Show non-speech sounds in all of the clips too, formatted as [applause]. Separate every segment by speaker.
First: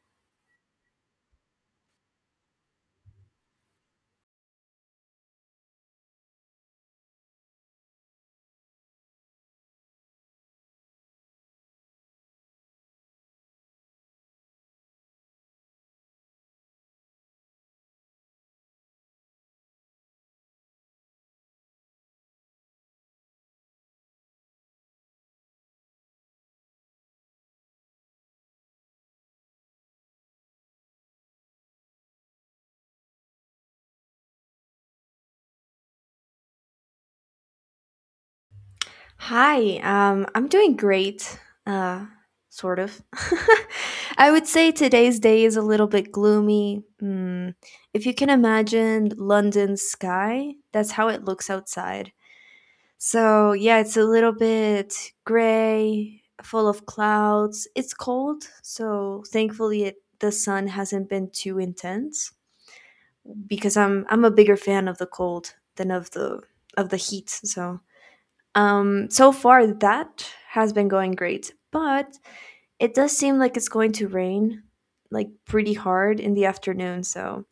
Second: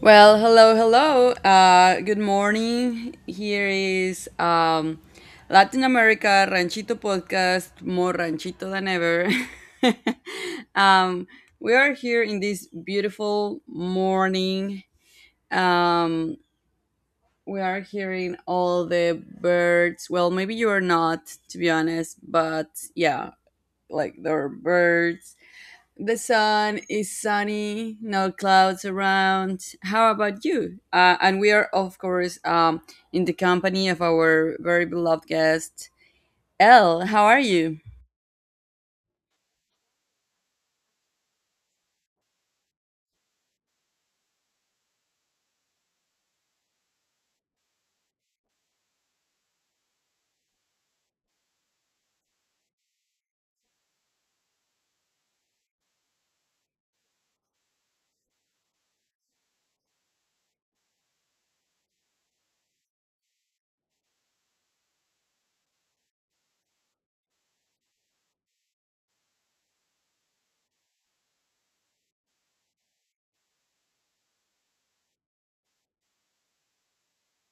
Speaker 1: Well, hello, hello. Good morning. Here is Latin America Ranchito Podcast, more ranchito than ever. [laughs] um, we are here in this beautiful morning. Um, we are hearing all the birds. Well, maybe you are not, to be honest, but yeah, like there are birds, the sun is sunny, no clouds around. How about you? And we are, of course, in the company of our very beloved guest, Elle. How are you?
Speaker 2: I'm doing great, uh, sort of. [laughs] I would say today's day is a little bit gloomy. If you can imagine London's sky, that's how it looks outside. So, yeah, it's a little bit gray, full of clouds. It's cold, so thankfully the sun hasn't been too intense because I'm a bigger fan of the cold than of the heat. So, so far that has been going great, but it does seem like it's going to rain like pretty hard in the afternoon, so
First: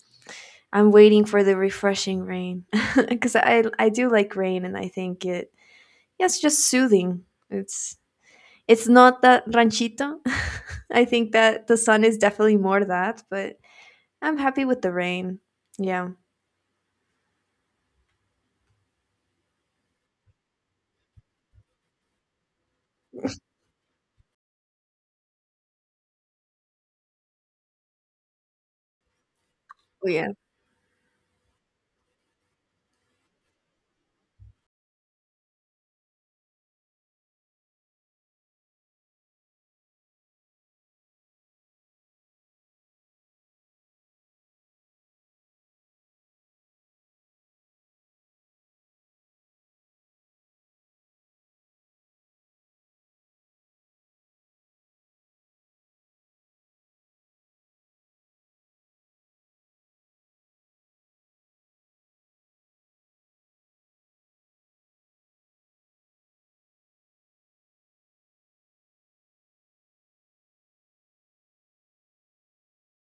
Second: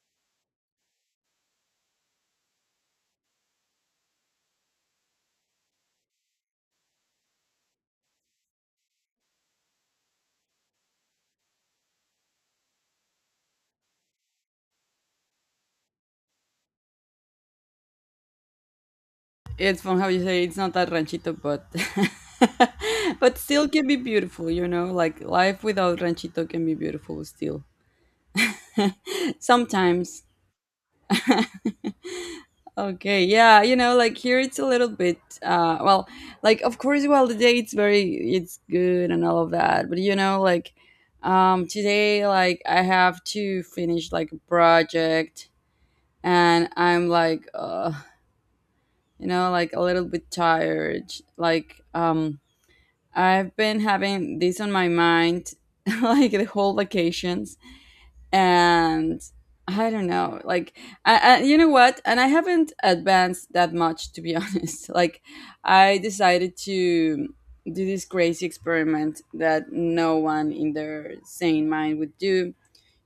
Speaker 2: I'm waiting for the refreshing rain [laughs] because I do like rain and I think it's just soothing. It's it's not that ranchito. [laughs] I think that the sun is definitely more that, but I'm happy with the rain. Yeah.
Speaker 1: It's from how you say it's not that ranchito, but [laughs] but still can be beautiful. You know, like life without ranchito can be beautiful still. [laughs] Sometimes.
Speaker 2: Oh,
Speaker 1: [laughs] Okay, yeah, you know, like here it's a little bit, well, like of course, well, the day it's very, it's good and all of that, but you know, like, today, like, I have to finish like a project, and I'm like, you know, like a little bit tired. Like, I've been having this on my mind [laughs] like the whole vacations, and I don't know, like, you know what? And I haven't advanced that much, to be [laughs] honest. Like, I decided to do this crazy experiment that no one in their sane mind would do,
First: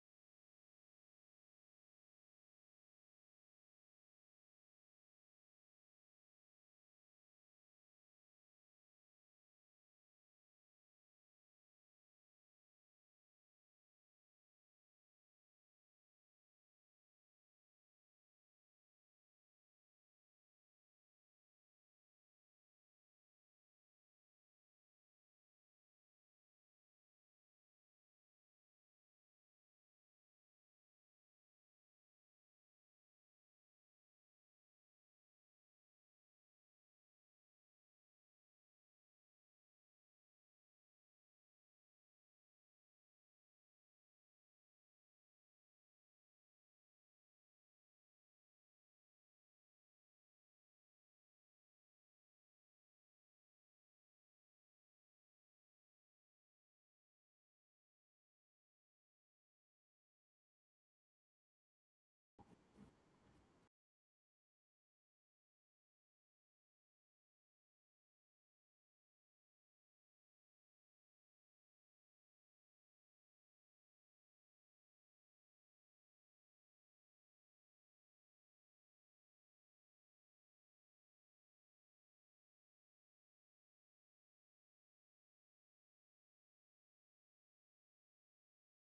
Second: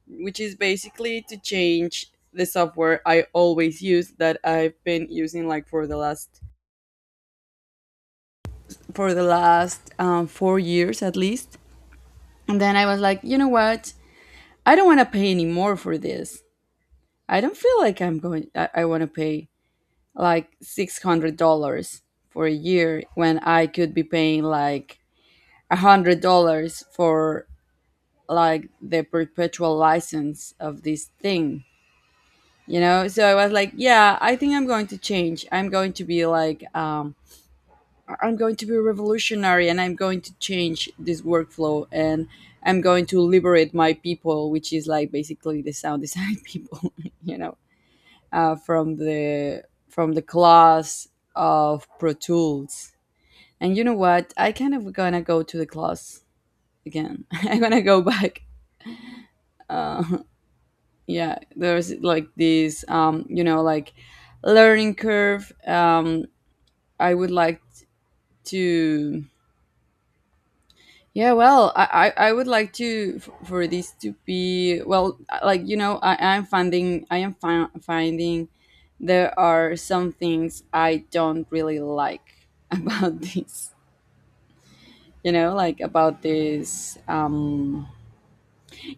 Speaker 1: which is basically to change the software I always use that I've been using like for the last 4 years at least. And then I was like, you know what? I don't want to pay any more for this. I don't feel like I'm going. I want to pay like $600 for a year when I could be paying like $100 for like the perpetual license of this thing. You know, so I was like, yeah, I think I'm going to change. I'm going to be like, I'm going to be revolutionary, and I'm going to change this workflow, and I'm going to liberate my people, which is like basically the sound design [laughs] people. You know, from the class of Pro Tools. And you know what? I kind of gonna go to the class again. [laughs] I'm gonna go back. [laughs] Uh, yeah, there's like this, you know, like learning curve. I would like to. Yeah, well, I would like to for this to be well, like you know, I am finding there are some things I don't really like [laughs] about this, you know, like about this.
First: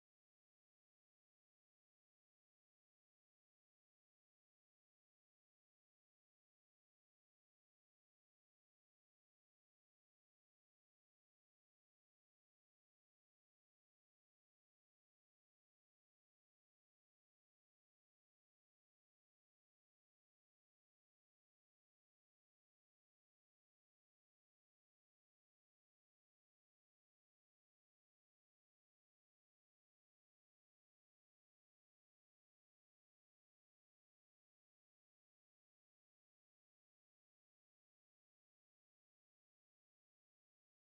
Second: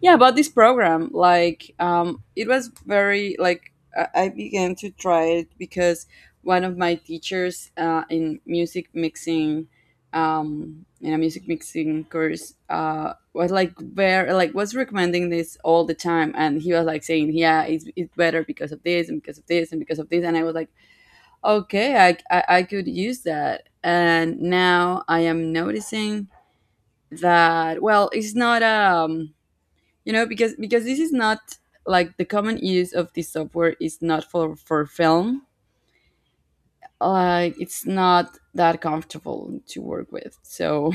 Speaker 1: Yeah, about this program, like it was very like I began to try it because one of my teachers in music mixing um in a music mixing course was like very like was recommending this all the time, and he was like saying, yeah, it's better because of this and because of this and because of this, and I was like, okay, I could use that. And now I am noticing that, well, it's not you know, because this is not like the common use of this software is not for film. Like it's not that comfortable to work with, so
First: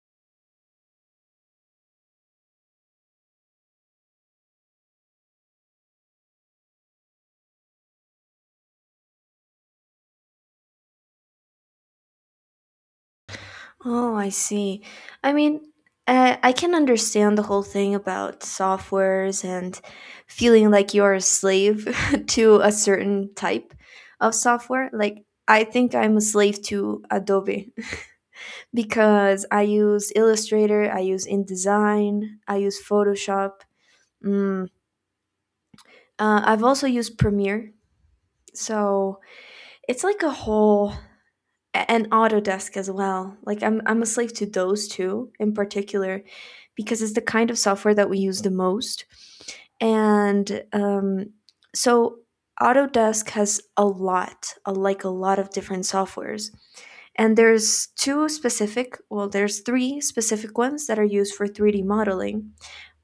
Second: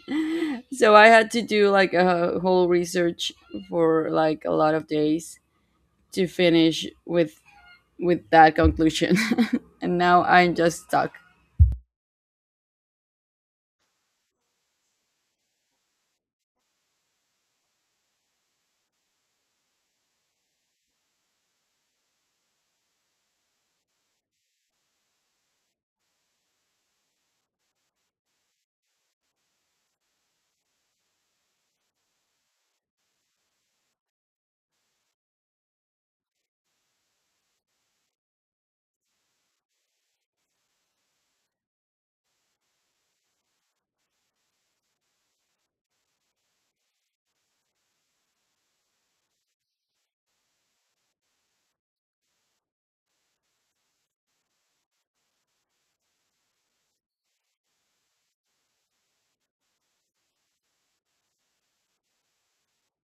Speaker 1: [laughs] so I had to do like a whole research for like a lot of days to finish with that conclusion. [laughs] And now I'm just stuck.
Speaker 2: Oh, I see. I mean, I can understand the whole thing about softwares and feeling like you're a slave [laughs] to a certain type of software. Like, I think I'm a slave to Adobe [laughs] because I use Illustrator, I use InDesign, I use Photoshop. Mm. I've also used Premiere. So it's like a whole and Autodesk as well. Like I'm a slave to those two in particular because it's the kind of software that we use the most. And so Autodesk has like a lot of different softwares. And there's three specific ones that are used for 3D modeling,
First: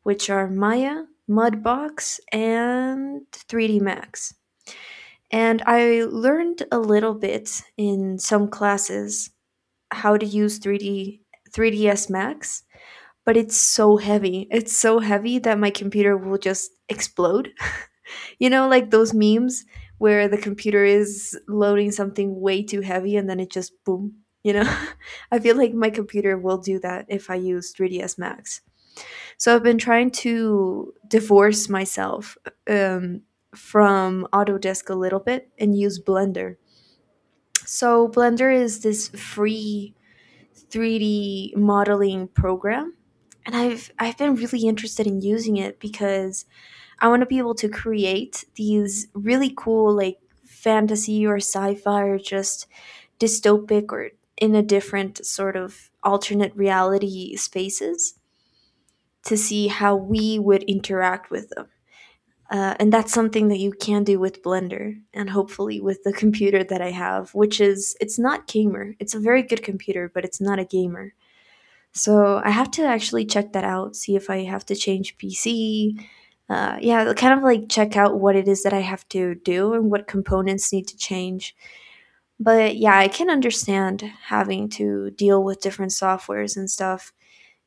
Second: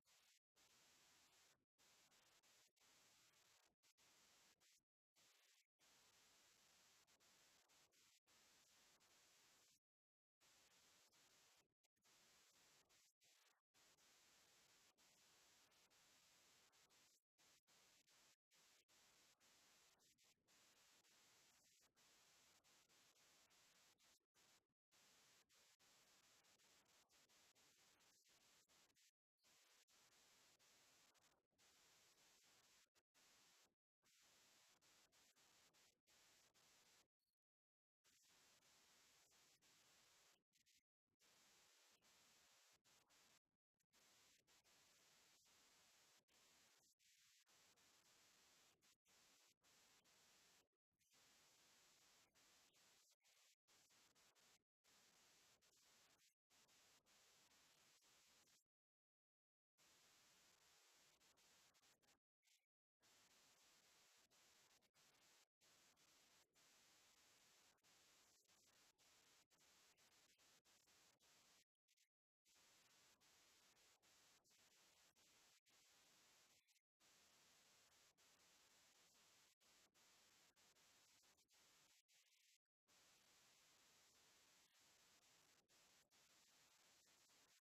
Speaker 2: which are Maya, Mudbox, and 3D Max. And I learned a little bit in some classes how to use 3D 3ds Max, but it's so heavy. It's so heavy that my computer will just explode. [laughs] You know, like those memes where the computer is loading something way too heavy and then it just boom, you know? [laughs] I feel like my computer will do that if I use 3ds Max. So I've been trying to divorce myself um, from Autodesk a little bit and use Blender. So Blender is this free 3D modeling program, and I've been really interested in using it because I want to be able to create these really cool like fantasy or sci-fi or just dystopic or in a different sort of alternate reality spaces to see how we would interact with them. And that's something that you can do with Blender and hopefully with the computer that I have, which is, it's not gamer. It's a very good computer, but it's not a gamer. So I have to actually check that out, see if I have to change PC. Yeah, kind of like check out what it is that I have to do and what components need to change. But yeah, I can understand having to deal with different softwares and stuff.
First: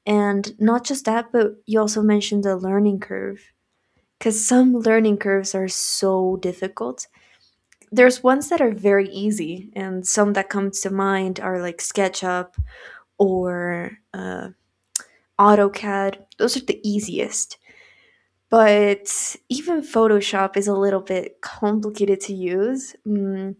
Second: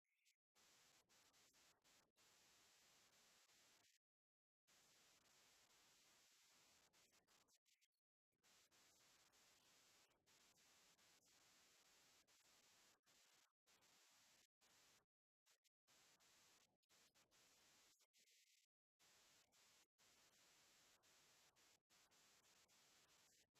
Speaker 2: And not just that, but you also mentioned the learning curve. Because some learning curves are so difficult. There's ones that are very easy, and some that come to mind are like SketchUp or AutoCAD. Those are the easiest. But even Photoshop is a little bit complicated to use. Mm.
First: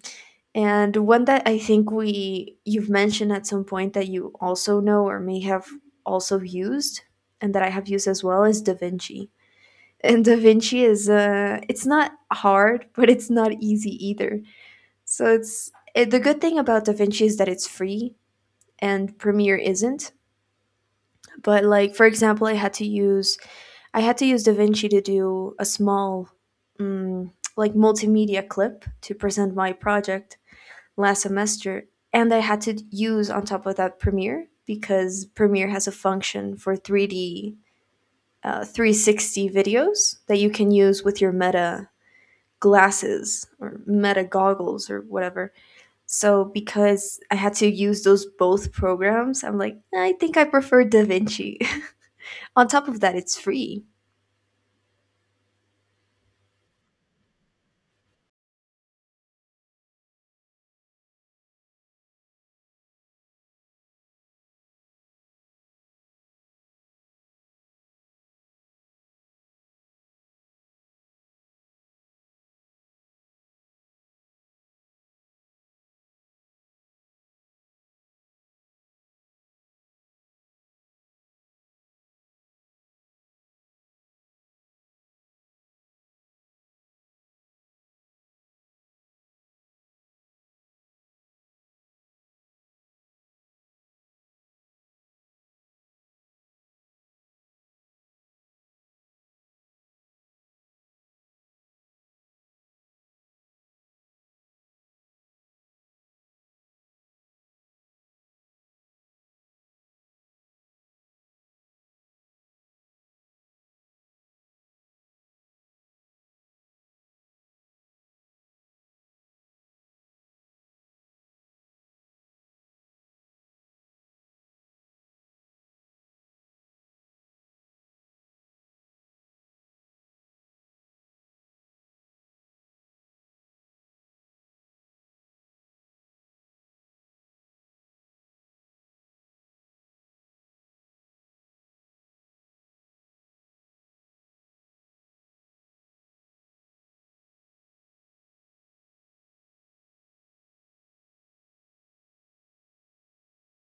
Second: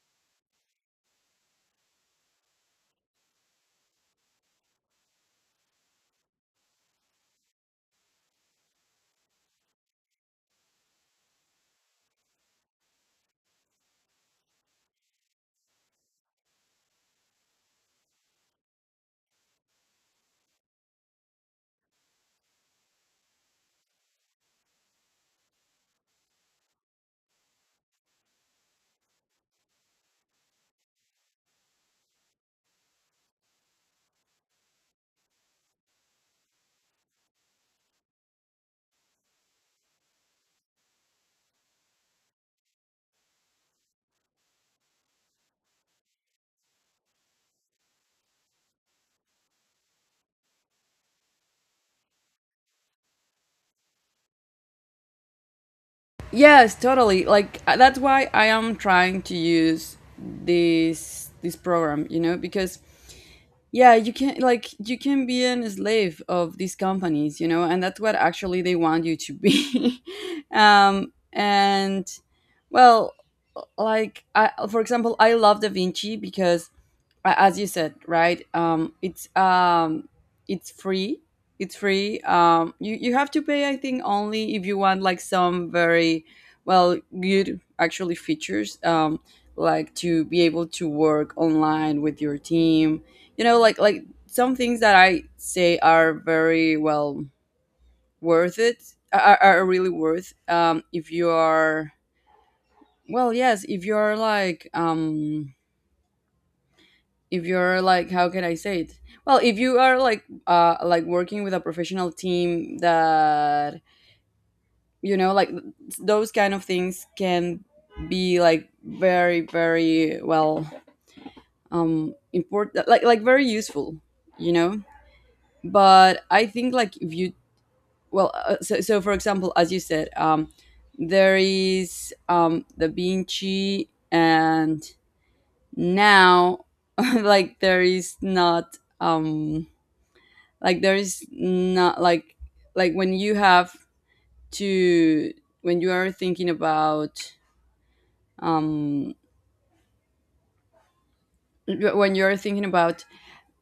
Speaker 2: And one that I think we you've mentioned at some point that you also know or may have also used, and that I have used as well, is DaVinci. And Da Vinci is it's not hard, [laughs] but it's not easy either. So it's the good thing about Da Vinci is that it's free and Premiere isn't. But like for example, I had to use Da Vinci to do a small um, like multimedia clip to present my project last semester and I had to use on top of that Premiere because Premiere has a function for 3D uh, 360 videos that you can use with your meta glasses or meta goggles or whatever. So because I had to use those both programs, I'm like, I think I prefer DaVinci. [laughs] On top of that, it's free.
Speaker 1: Yes, totally, like that's why I am trying to use this program, you know, because yeah, you can like you can be an slave of these companies, you know, and that's what actually they want you to be. [laughs] And, well, like for example, I love Da Vinci because as you said, right? It's it's free. It's free. You have to pay, I think, only if you want like some very well, good actually features. Like to be able to work online with your team, you know, like some things that I say are very well worth it, are really worth if you are, well, yes, if you're like if you're like, how can I say it, well, if you are like working with a professional team that, you know, like those kind of things can be like very very well important, like very useful, you know. But I think like if you, well, so for example, as you said, there is the Vinci, and now [laughs] like there is not like there is not like like when you have to, when you are thinking about um when you're thinking about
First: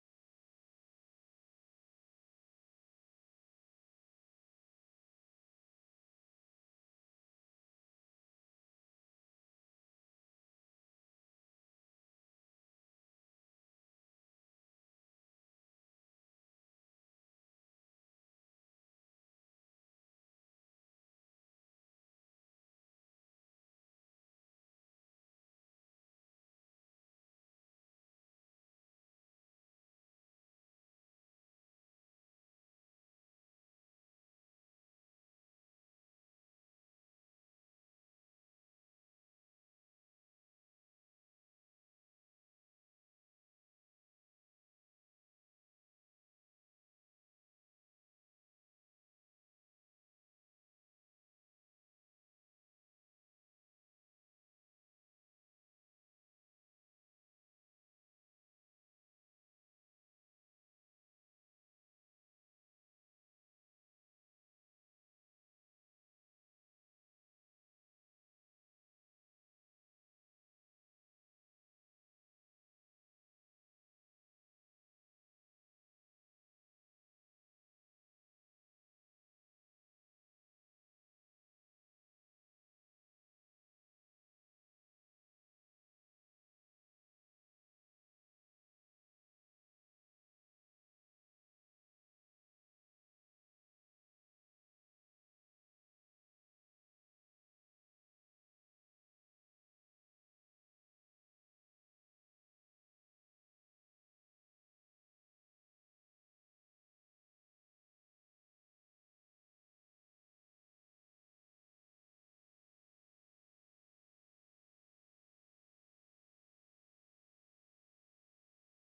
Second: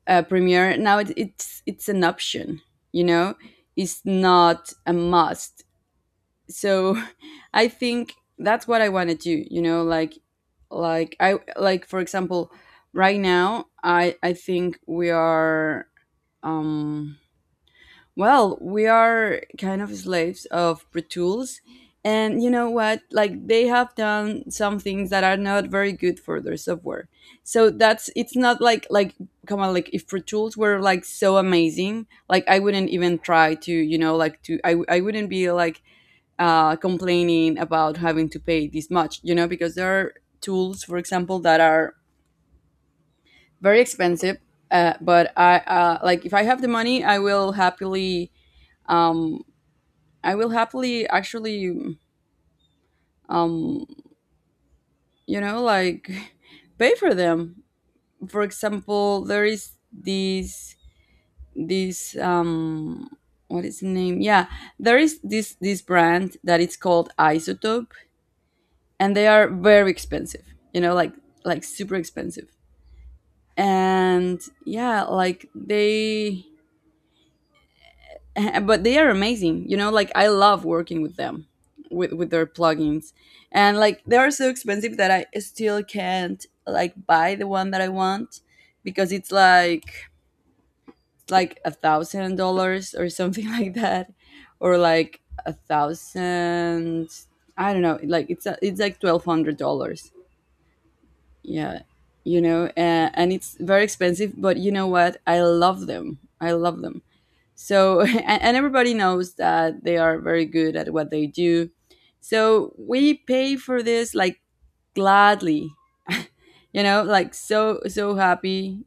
Speaker 1: Premiere, now it's an option, you know. It's not a must. So [laughs] I think that's what I want to do, you know, like I like, for example, right now I think we are um well, we are kind of slaves of Pro Tools. And you know what? Like they have done some things that are not very good for their software. So that's, it's not like like come on, like if Pro Tools were like so amazing, like I wouldn't even try to, you know, like to, I wouldn't be like complaining about having to pay this much, you know, because there are tools, for example, that are very expensive. But I like if I have the money, um I will happily actually, um, you know, like [laughs] pay for them. For example, there is this this um what is the name? Yeah, there is this brand that it's called Isotope, and they are very expensive. You know, like super expensive. And yeah, like they [laughs] but they are amazing, you know, like I love working with them, with their plugins. And like they are so expensive that I still can't like buy the one that I want, because it's like $1,000 or something [laughs] like that, or like a thousand, I don't know, like it's like $1,200, yeah, you know. And it's very expensive, but you know what, I love them, I love them. So, [laughs] and everybody knows that they are very good at what they do. So we pay for this like gladly, [laughs] you know, like so so happy.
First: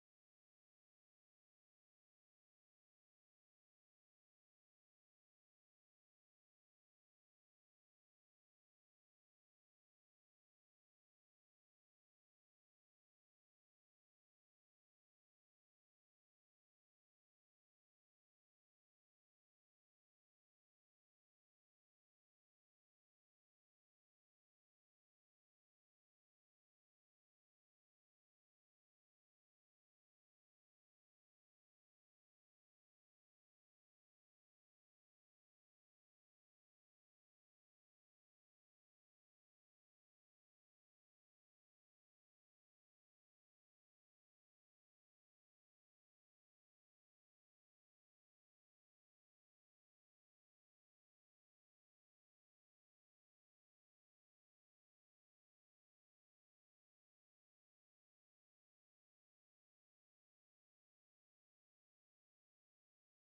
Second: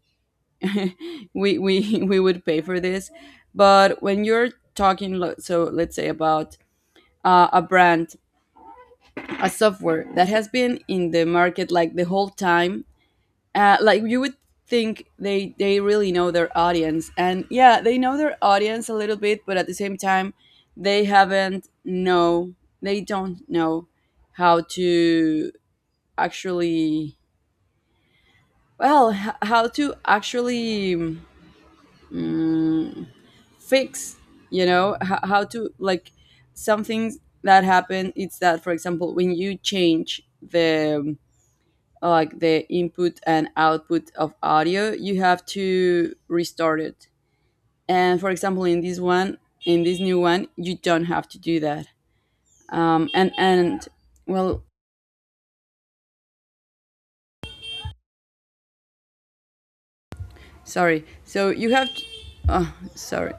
Speaker 1: [laughs] We [laughs] we would pay for this, but when you're talking, so let's say about a brand, a software that has been in the market like the whole time, like you would think they really know their audience, and yeah, they know their audience a little bit, but at the same time they haven't know they don't know how to actually, well, how to actually mm, fix, you know, how to like, some things that happen, it's that, for example, when you change the like the input and output of audio, you have to restart it. And for example, in this one, in this new one, you don't have to do that. And, well, sorry, so you have to, oh, sorry.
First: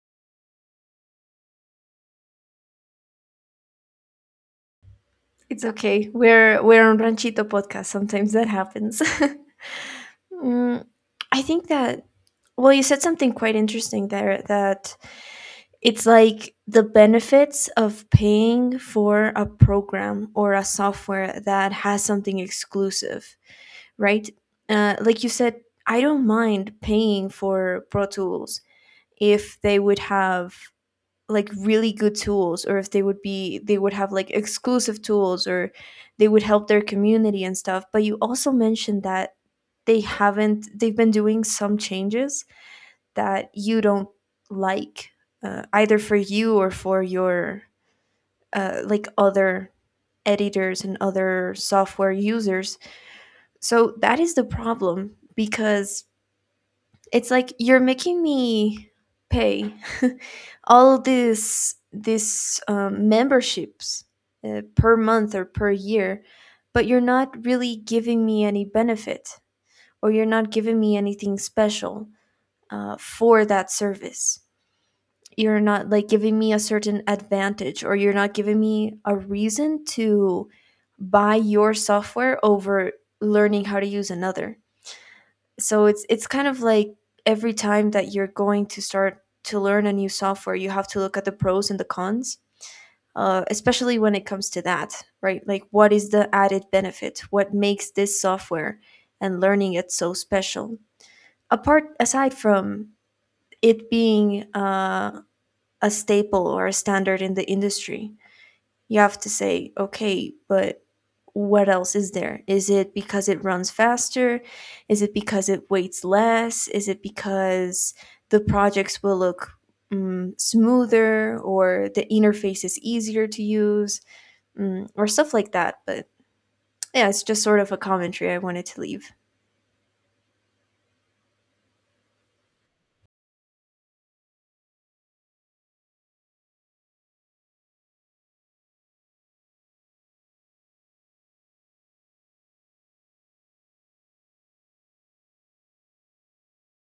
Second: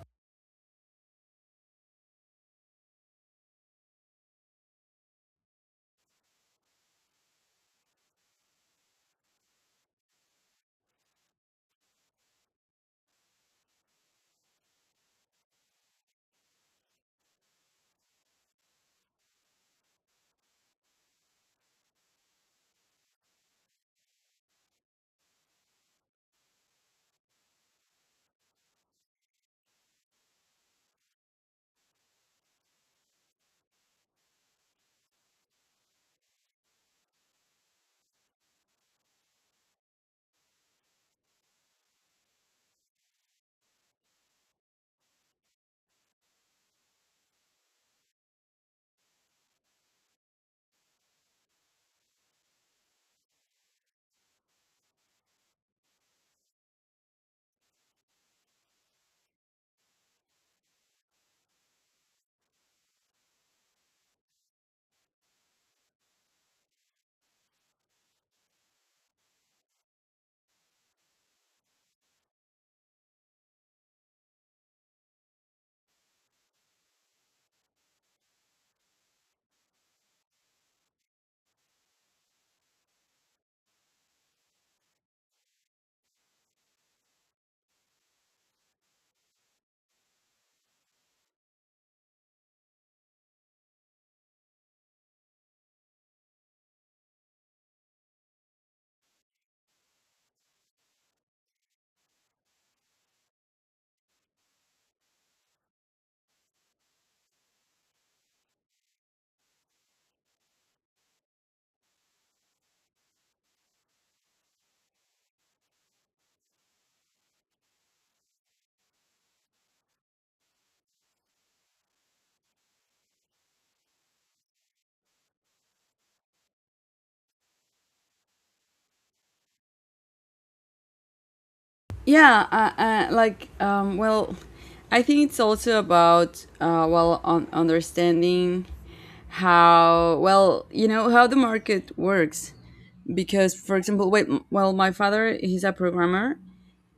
Speaker 2: It's okay. We're on Ranchito podcast. Sometimes that happens. [laughs] mm, I think that well, you said something quite interesting there that it's like the benefits of paying for a program or a software that has something exclusive, right? Like you said, I don't mind paying for Pro Tools if they would have like really good tools or if they would have like exclusive tools or they would help their community and stuff, but you also mentioned that they haven't they've been doing some changes that you don't like, either for you or for your like other editors and other software users, so that is the problem because it's like you're making me pay [laughs] all these memberships, per month or per year, but you're not really giving me any benefit or you're not giving me anything special, for that service. You're not like giving me a certain advantage or you're not giving me a reason to buy your software over learning how to use another, so it's kind of like every time that you're going to start to learn a new software you have to look at the pros and the cons, especially when it comes to that, right? Like what is the added benefit, what makes this software and learning it so special, apart aside from it being a staple or a standard in the industry, you have to say, okay, but what else is there? Is it because it runs faster? Is it because it weighs less? Is it because the projects will look smoother or the interface is easier to use, or stuff like that? But yeah, it's just sort of a commentary I wanted to leave.
Speaker 1: Yeah, like well, I think it's also about well, on understanding how, well, you know, how the market works. Because, for example, wait, well, my father, he's a programmer,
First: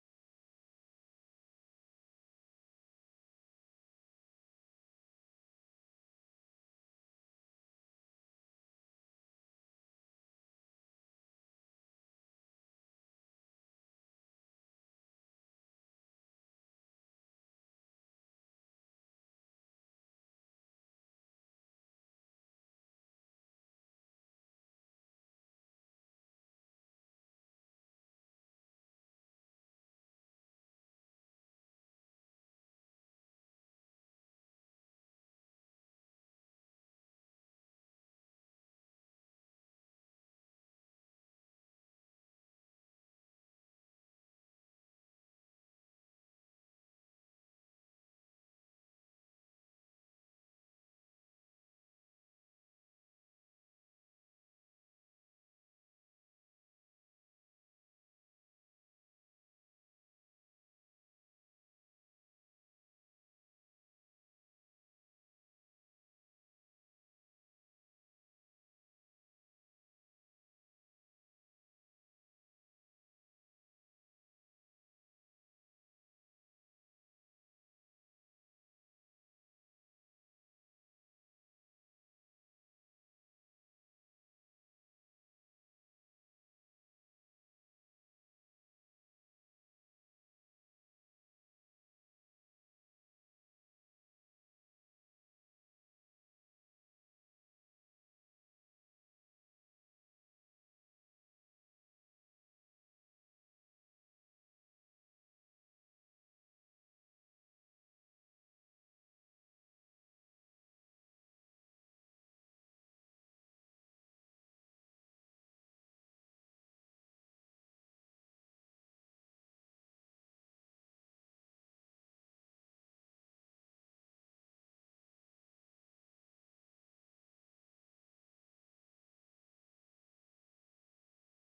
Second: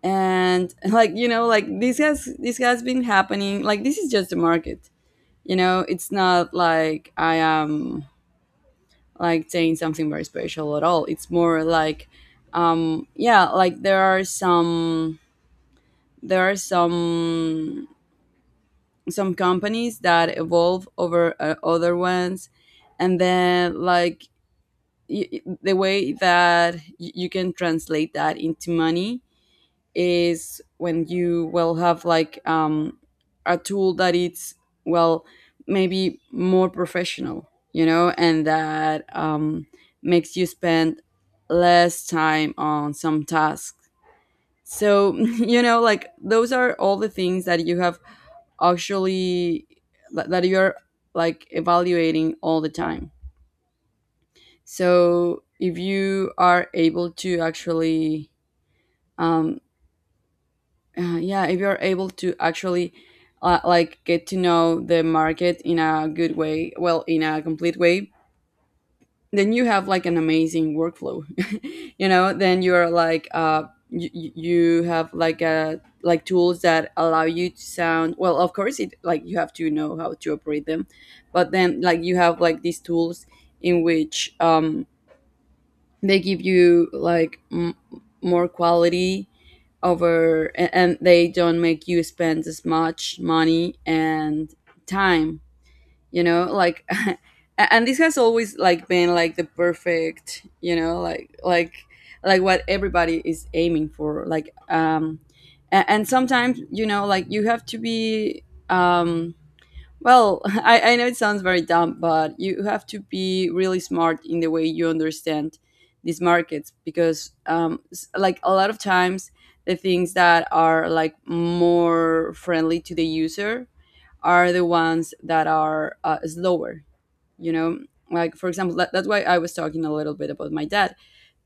Speaker 1: and [laughs] like, you know, like this has been happening, like this is just the market, you know. It's not like I am like saying something very special at all. It's more like yeah, like there are some, there are some companies that evolve over other ones. And then like the way that you can translate that into money is when you will have like a tool that it's, well, maybe more professional, you know, and that, makes you spend less time on some tasks. So [laughs] you know, like those are all the things that you have, actually, that you're like evaluating all the time. So if you are able to actually um, yeah, if you're able to actually like get to know the market in a good way, well, in a complete way, then you have like an amazing workflow. [laughs] You know, then you're like you have like a like tools that allow you to sound, well, of course, it like you have to know how to operate them, but then like you have like these tools in which they give you like more quality over, and they don't make you spend as much money and time, you know, like [laughs] and this has always like been like the perfect, you know, like what everybody is aiming for, like and sometimes, you know, like you have to be um well, [laughs] I know it sounds very dumb, but you have to be really smart in the way you understand these markets because, like, a lot of times the things that are like more friendly to the user are the ones that are slower, you know? Like, for example, that's why I was talking a little bit about my dad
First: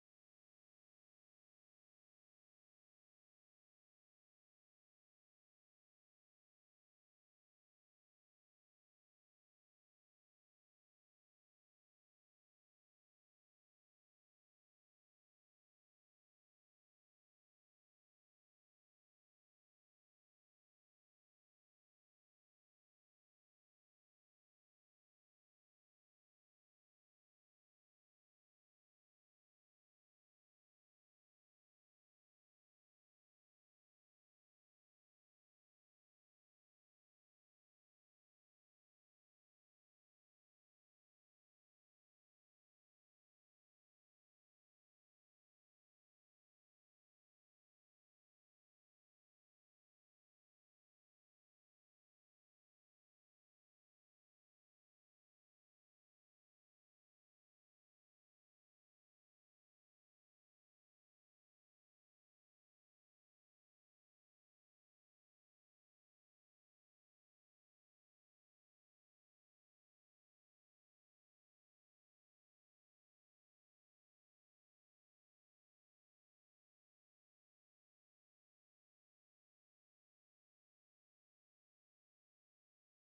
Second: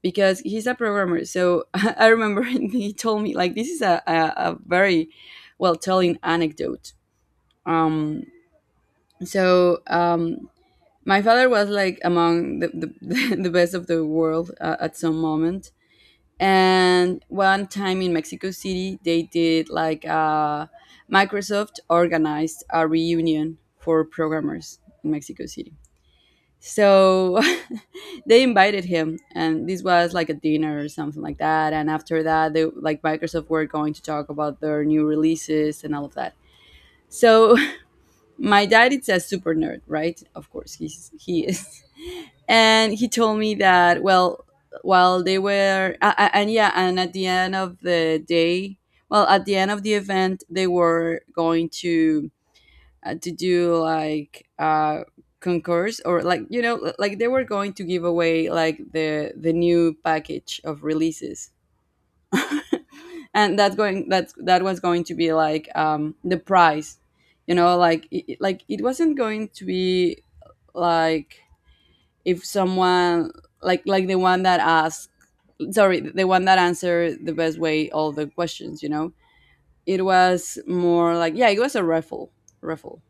Speaker 1: because he's a programmer. So [laughs] I remember [laughs] he told me, like, this is a very well telling anecdote. Um, so my father was like among [laughs] the best of the world at some moment. And one time in Mexico City they did like Microsoft organized a reunion for programmers in Mexico City. So [laughs] they invited him, and this was like a dinner or something like that, and after that they, like, Microsoft, were going to talk about their new releases and all of that. So my dad is a super nerd, right? Of course, he is, [laughs] and he told me that, well, while they were and yeah, and at the end of the day, well, at the end of the event, they were going to do like concourse or, like, you know, like they were going to give away like the new package of releases. [laughs] And that was going to be like the price, you know, like it wasn't going to be like, if someone, like the one that asked sorry the one that answered the best way all the questions, you know. It was more like, yeah, it was a raffle.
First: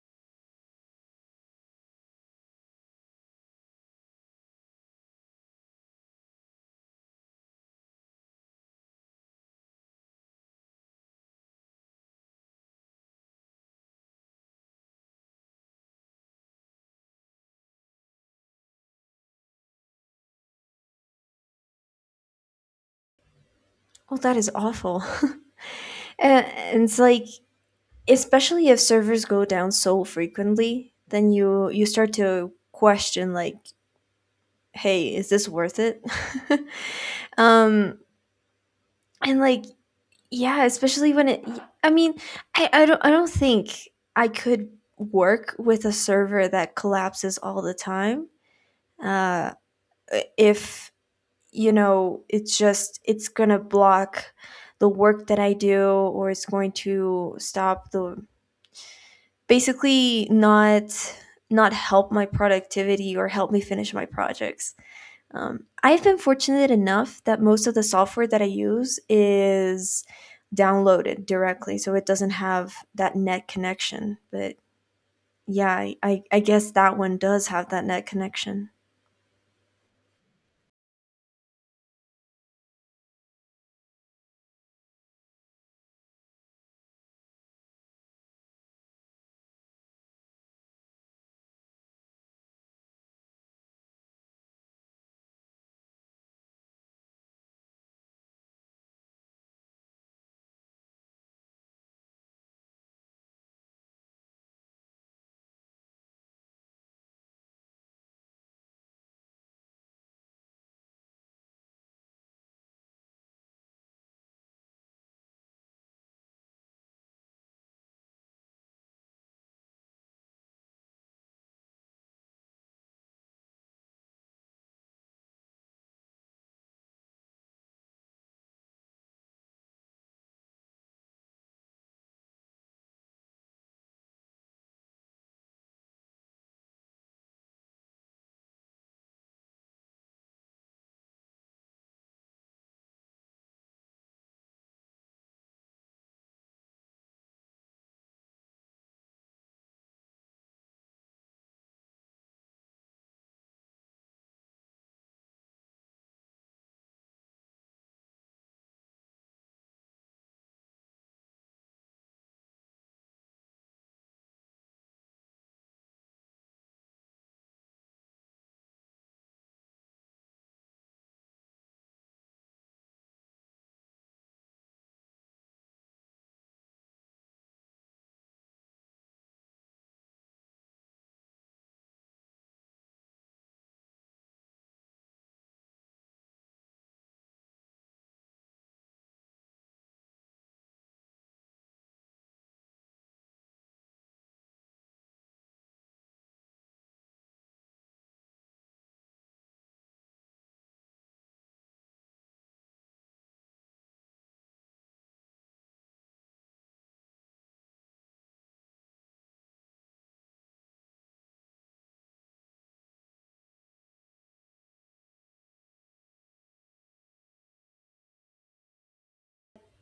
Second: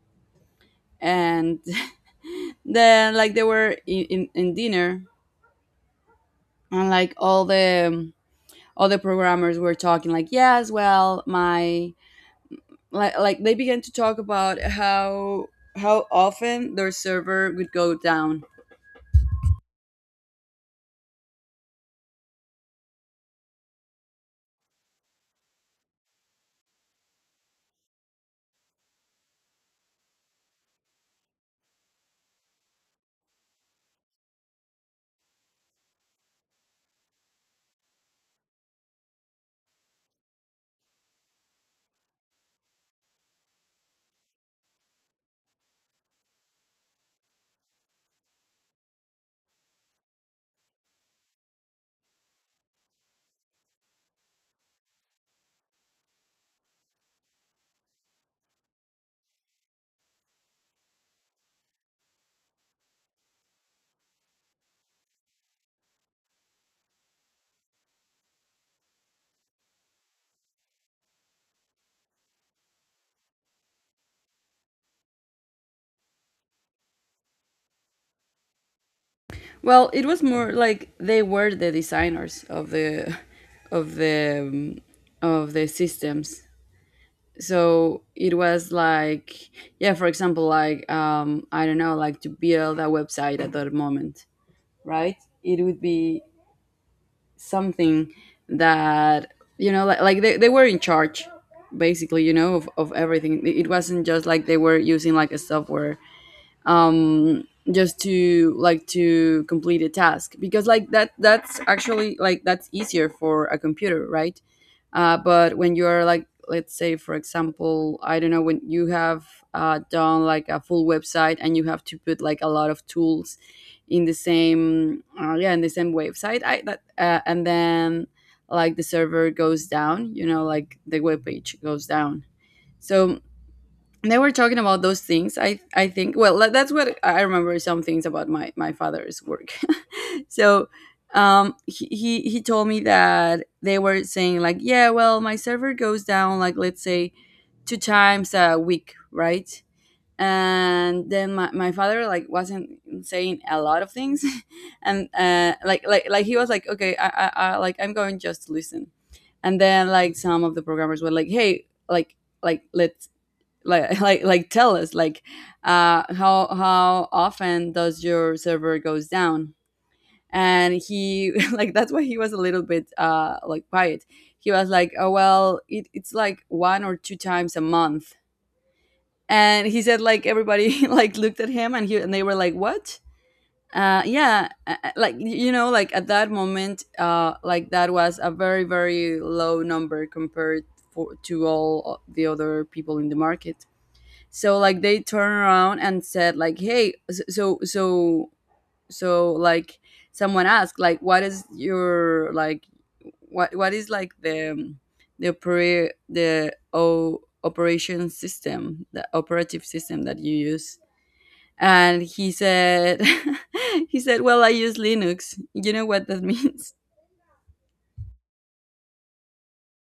Speaker 1: And [laughs] then, like, they were in dinner, and like all the programmers were talking like, yes, well, my like they began to talk about how often their server would go down.
Speaker 2: Oh, that is awful. [laughs] And it's like, especially if servers go down so frequently, then you start to question like, hey, is this worth it? [laughs] um and Like, yeah, especially when it, I mean, I don't think I could work with a server that collapses all the time. uh if, you know, it's just it's gonna block the work that I do or it's going to stop the, basically not not help my productivity or help me finish my projects. I've been fortunate enough that most of the software that I use is downloaded directly, so it doesn't have that net connection. But yeah, I guess that one does have that net connection.
Speaker 1: Well, it was more like they were the designers of the um, of the systems. So it was like, yeah, for example, like I don't know, like to build a website at that moment, right? It would be something that, like they were in charge basically, of everything. It wasn't just like they were using like a software just to, like, to complete a task, because like that's actually, like, that's easier for a computer, right? But when you're like, let's say for example, I don't know, when you have done like a full website and you have to put like a lot of tools in the same yeah, in the same website, I that and then like the server goes down, you know, like the web page goes down. So they were talking about those things. I think, well, that's what I remember, some things about my father's work. [laughs] So he told me that they were saying like, yeah, well, my server goes down, like, let's say two times a week, right? And then my father like wasn't saying a lot of things. [laughs] And like he was like, okay, I'm going just to listen. And then like some of the programmers were like, hey, like let's, like, [laughs] like tell us like how often does your server goes down. And he [laughs] like that's why he was a little bit like quiet. He was like, oh, well it's like one or two times a month. And he said like everybody [laughs] like looked at him and they were like, what? Yeah, like, like at that moment, like that was a very very low number compared to all the other people in the market. So like they turned around and said like, hey, so, like, someone asked like, what is your like what is like the operative system that you use? And he said, [laughs] he said, well, I use Linux. You know what that [laughs] means.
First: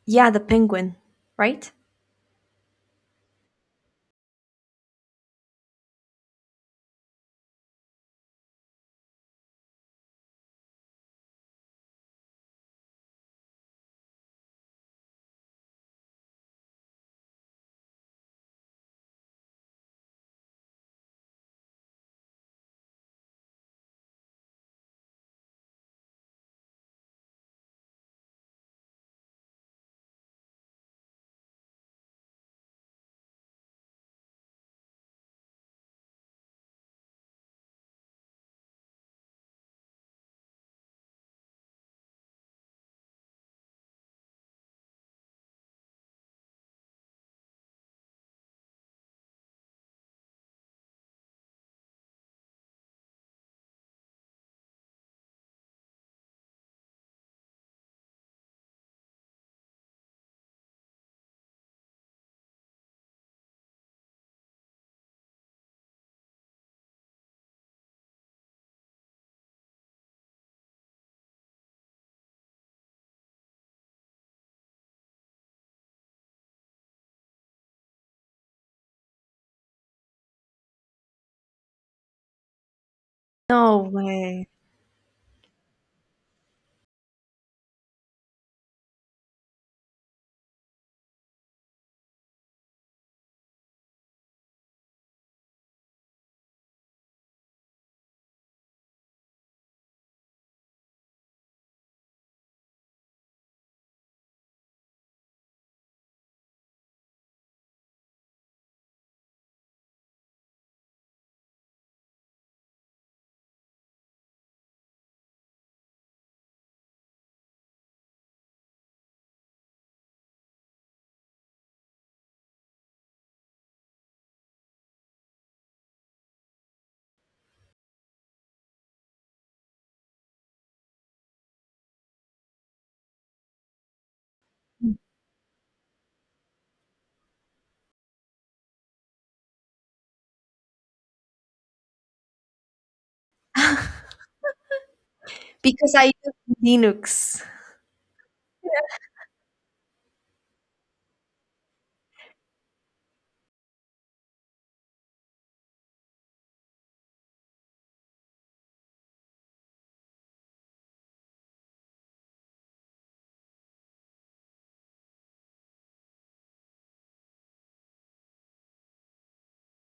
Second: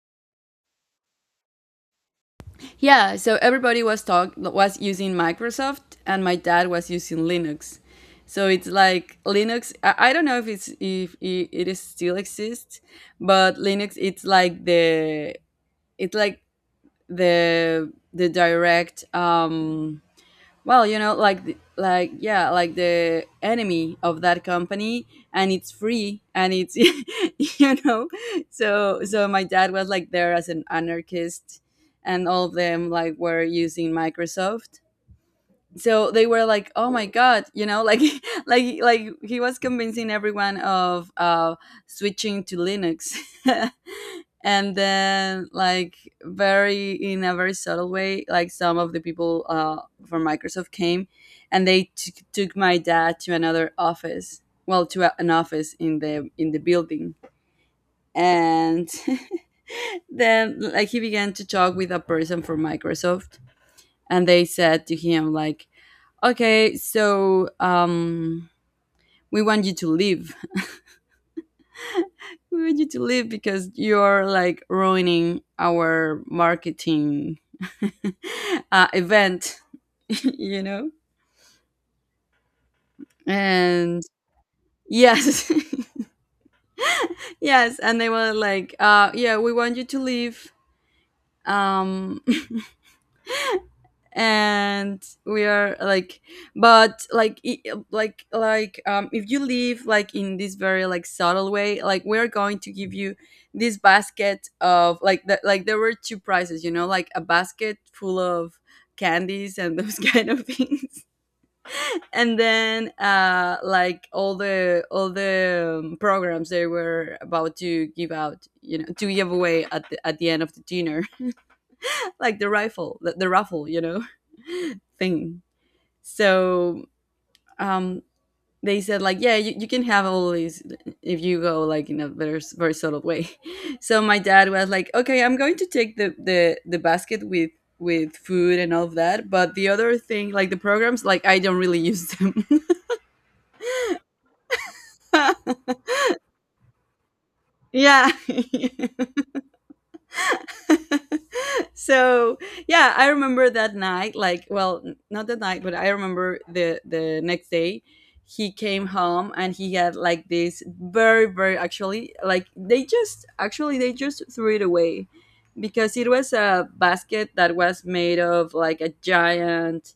Speaker 2: Yeah, the Penguin, right?
Speaker 1: Yeah, so everybody was talk was using Microsoft, and my dad was using Linux. So it's like Linux. I don't know if it's if it, it is still exists, but Linux it's like it's like the direct, well, like, like, yeah, like the enemy of that company, and it's free, and it's [laughs] you know. So my dad was like there as an anarchist, and all of them like were using Microsoft. So they were like, "Oh my god," like, [laughs] like he was convincing everyone of switching to Linux. [laughs] And then like, very in a very subtle way, like some of the people from Microsoft came, and they took my dad to another office, well, to an office in the building. And [laughs] then like he began to talk with a person from Microsoft, and they said to him like, okay, so, we want you to leave. We want you to leave because you're like ruining our marketing, [laughs] event, [laughs] you know?
Speaker 2: No
Speaker 1: And
Speaker 2: way.
Speaker 1: yes, [laughs] yes. And they were like, yeah, we want you to leave. Um, [laughs] and we are like, but like, if you live like in this very, like, subtle way, like, we're going to give you this basket of like the, like, there were two prizes, you know, like a basket full of candies and those [laughs] kind of things. And then like all the programs they were about to give out, to give away at the, end of the dinner, [laughs] like the raffle, [laughs] thing. So um, they said like, yeah, you can have all these if you go like in a very very subtle way. [laughs] So my dad was like, okay, I'm going to take the basket with food and all of that, but the other thing, like the programs, like, I don't really use them.
Speaker 2: Because I use Linux.
Speaker 1: [laughs] Yeah. [laughs] So yeah, I remember that night, like, well, not that night, but I remember the next day he came home and he had like this very very, actually, like they just, threw it away, because it was a basket that was made of like a giant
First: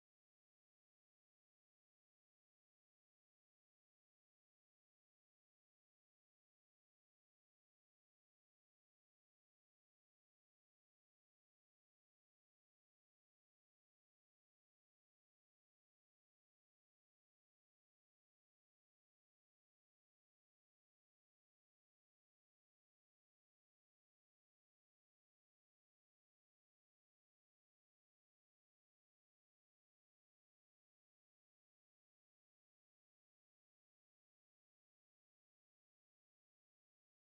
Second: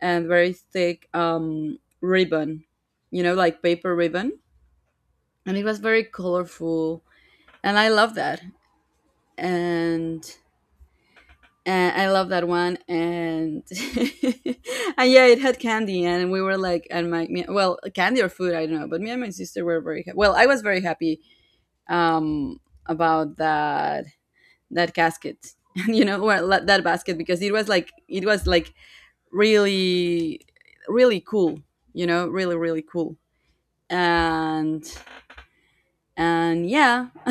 Speaker 1: and very thick ribbon, like paper ribbon, and it was very colorful, and I love that. And and I love that one. And [laughs] and yeah, it had candy, and we were like, and my me, well, candy or food, I don't know, but me and my sister were very well. I was very happy, um, about that casket, [laughs] well, that basket, because it was like, really, really cool, really really cool, and and yeah, [laughs]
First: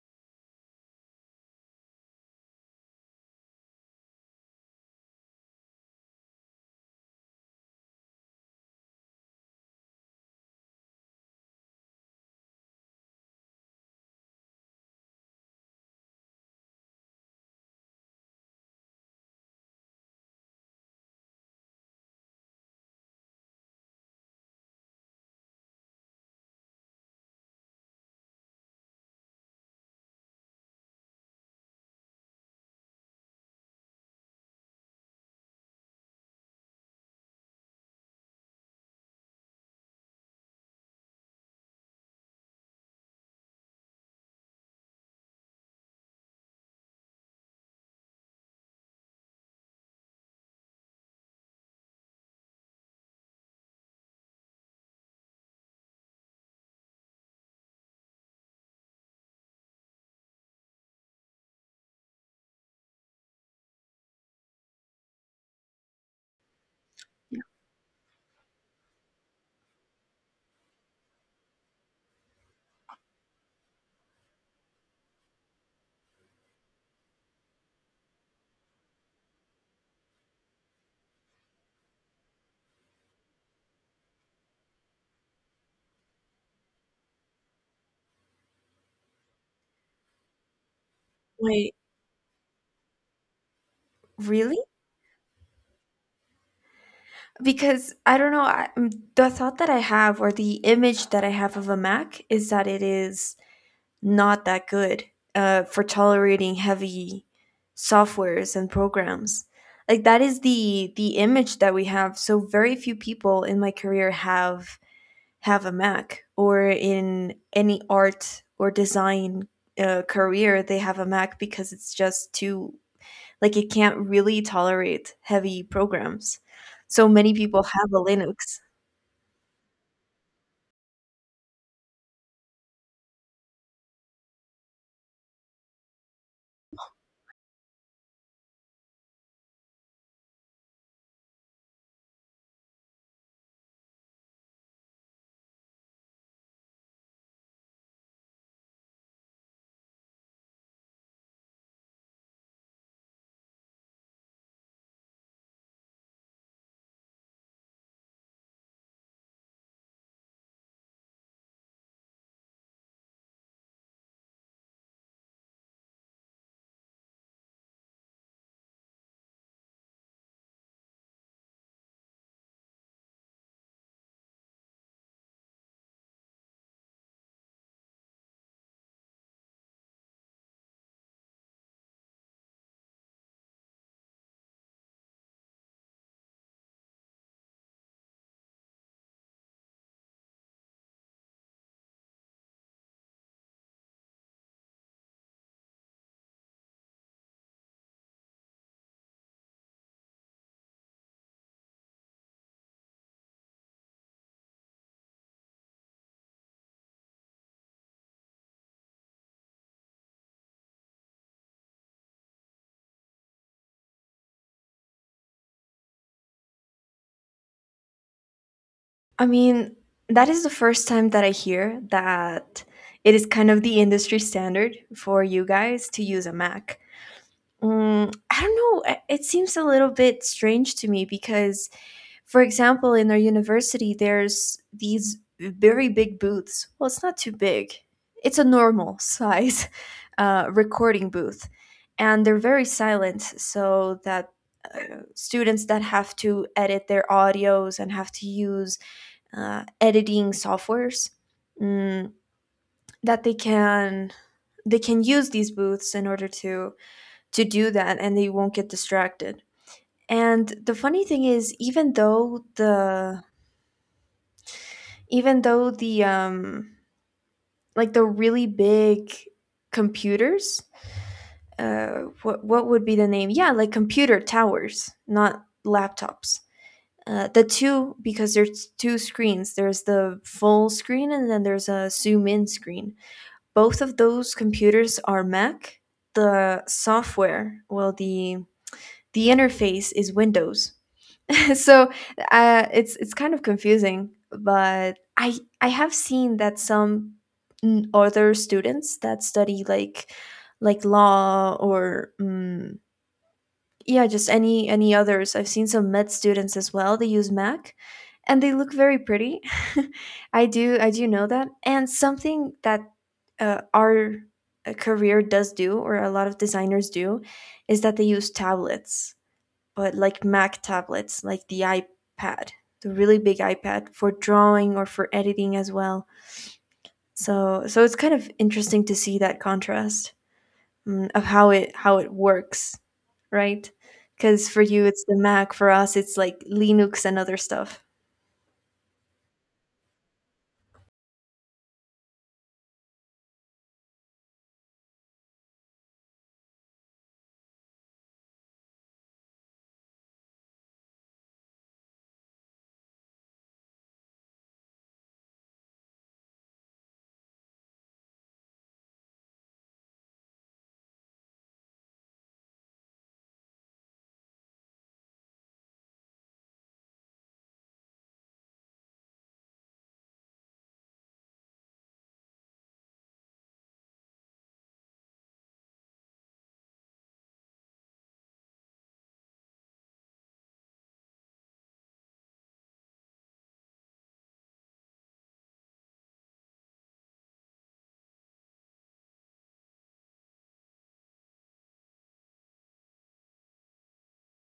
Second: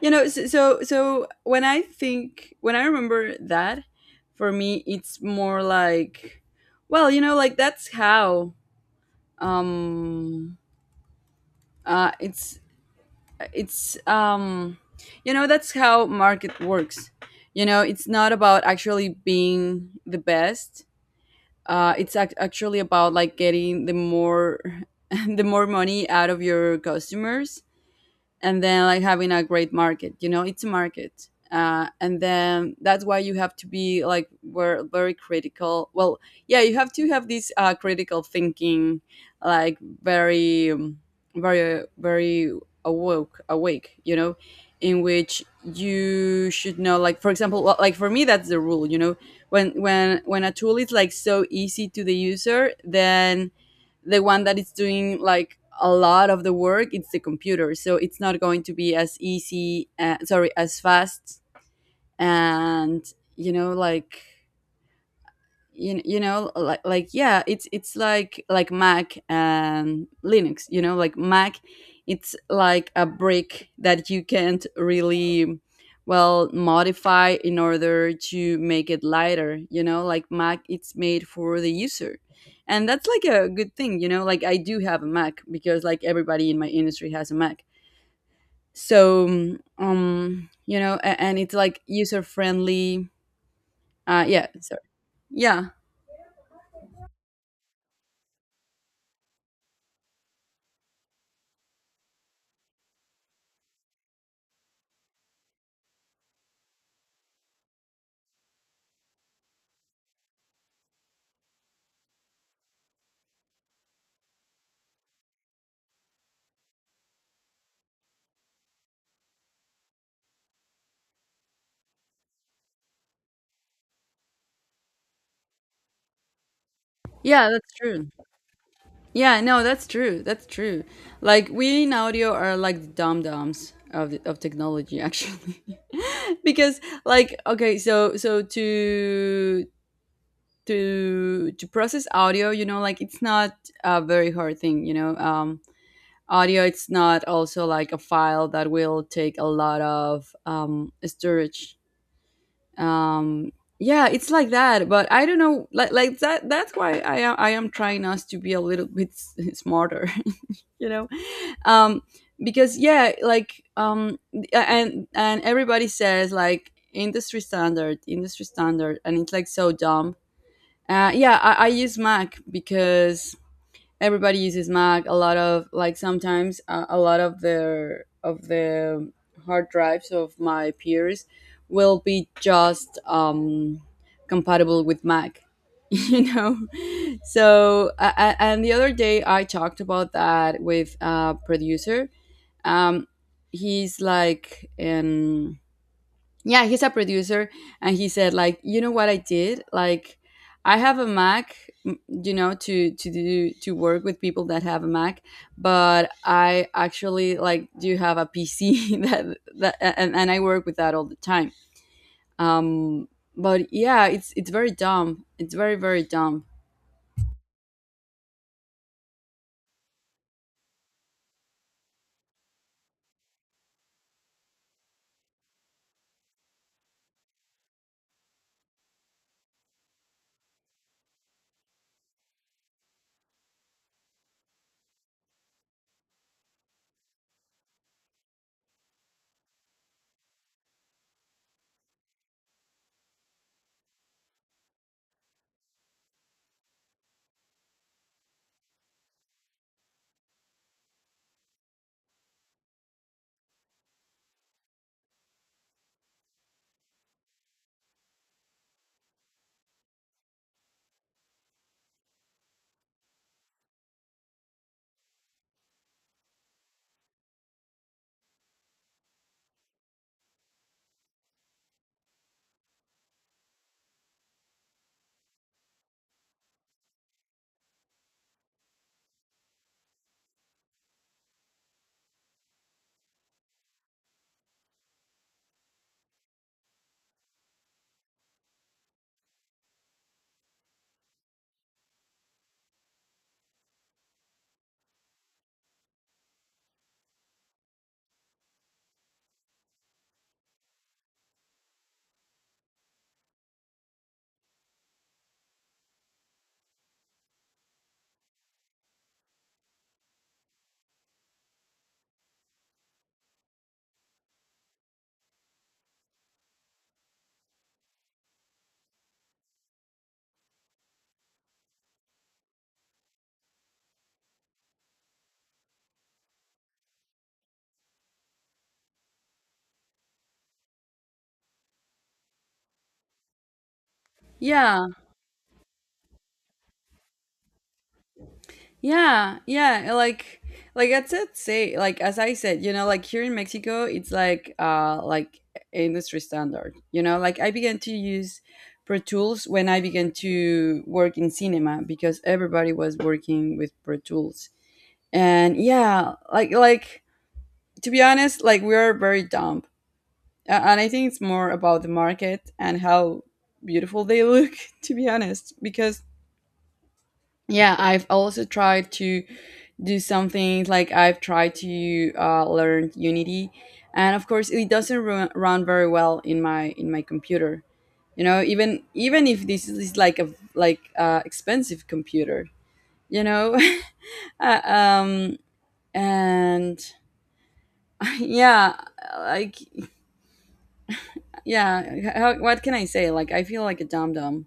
Speaker 1: so, when I think when I remember that, for me it's more like, well, like that's how, um uh it's it's that's how market works. It's not about actually being the best. It's, actually, about like getting the more [laughs] the more money out of your customers. And then like having a great market, it's a market, and then that's why you have to be like, we're very critical, well, yeah, you have to have this critical thinking, like, very very very awoke awake, in which you should know, like, for example, well, like for me that's the rule. When when a tool is like so easy to the user, then the one that is doing like a lot of the work, it's the computer. So it's not going to be as easy sorry as fast. And like, you know like yeah, it's, like, Mac and Linux. Like, Mac, it's like a brick that you can't really, well, modify in order to make it lighter. Like, Mac, it's made for the user, and that's like a good thing. Like, I do have a Mac because like everybody in my industry has a Mac. So you know a- and it's
Speaker 2: Wait,
Speaker 1: like user friendly. Yeah,
Speaker 2: really?
Speaker 1: sorry. Yeah.
Speaker 2: Because I don't know, the thought that I have or the image that I have of a Mac is that it is not that good, for tolerating heavy softwares and programs. Like that is the image that we have. So very few people in my career have a Mac or in any art or design career they have a Mac because it's just too like it can't really tolerate heavy programs. So many
Speaker 1: Yeah,
Speaker 2: people
Speaker 1: that's
Speaker 2: have a
Speaker 1: true
Speaker 2: Linux.
Speaker 1: Yeah, no, that's true. That's true. Like we in audio are like the dum dums of technology, actually, [laughs] because like, okay, so to, process audio, like, it's not a very hard thing. Audio, it's not also like a file that will take a lot of storage. Um, yeah, it's like that, but I don't know, like that. That's why I am trying us to be a little bit smarter, you know um because yeah like And everybody says like industry standard, industry standard, and it's like so dumb. Yeah, I use Mac because everybody uses Mac. A lot of, like sometimes a lot of the hard drives of my peers will be just compatible with Mac [laughs] you know. So, and the other day I talked about that with a producer. Um, he's like, yeah, he's a producer, and he said like, you know what I did? Like, I have a Mac, you know, to do to work with people that have a Mac, but I actually like do have a PC [laughs] and I work with that all the time. Um, but yeah, it's very dumb. It's very, very dumb.
Speaker 2: I mean, that is the first time that I hear that it is kind of the industry standard for you guys to use a Mac. I don't know. It seems a little bit strange to me because, for example, in our university, there's these very big booths. Well, it's not too big, it's a normal size [laughs] recording booth. And they're very silent so that students that have to edit their audios and have to use editing softwares, mm, that they can use these booths in order to do that and they won't get distracted. And the funny thing is, even though the even though the um like the really big computers, what would be the name, yeah, like computer towers, not laptops, the two because there's two screens, there's the full screen and then there's a zoom in screen, both of those computers are Mac. The software, well, the interface is Windows. [laughs] So it's kind of confusing, but I have seen that some other students that study like law or yeah, just any others. I've seen some med students as well. They use Mac and they look very pretty. [laughs] I do know that. And something that our career does do or a lot of designers do is that they use tablets, but like Mac tablets, like the iPad, the really big iPad for drawing or for editing as well. So so it's kind of interesting to see that contrast, of how it works, right? Because for you,
Speaker 1: Yeah.
Speaker 2: it's the Mac. For us, it's like Linux and other stuff.
Speaker 1: Yeah, yeah, like that's it. Say, like as I said, you know, like here in Mexico, it's like industry standard. You know, like I began to use Pro Tools when I began to work in cinema because everybody was working with Pro Tools. And yeah, like to be honest, like we are very dumb. And I think it's more about the market and how beautiful they look, [laughs] to be honest, because yeah, I've also tried to do something. Like I've tried to learn Unity, and of course it doesn't run very well in my computer. You know, even even if this is like a like expensive computer, you know, [laughs] Uh, um, and [laughs] yeah, like yeah, how, what can I say? Like I feel like a dum dum.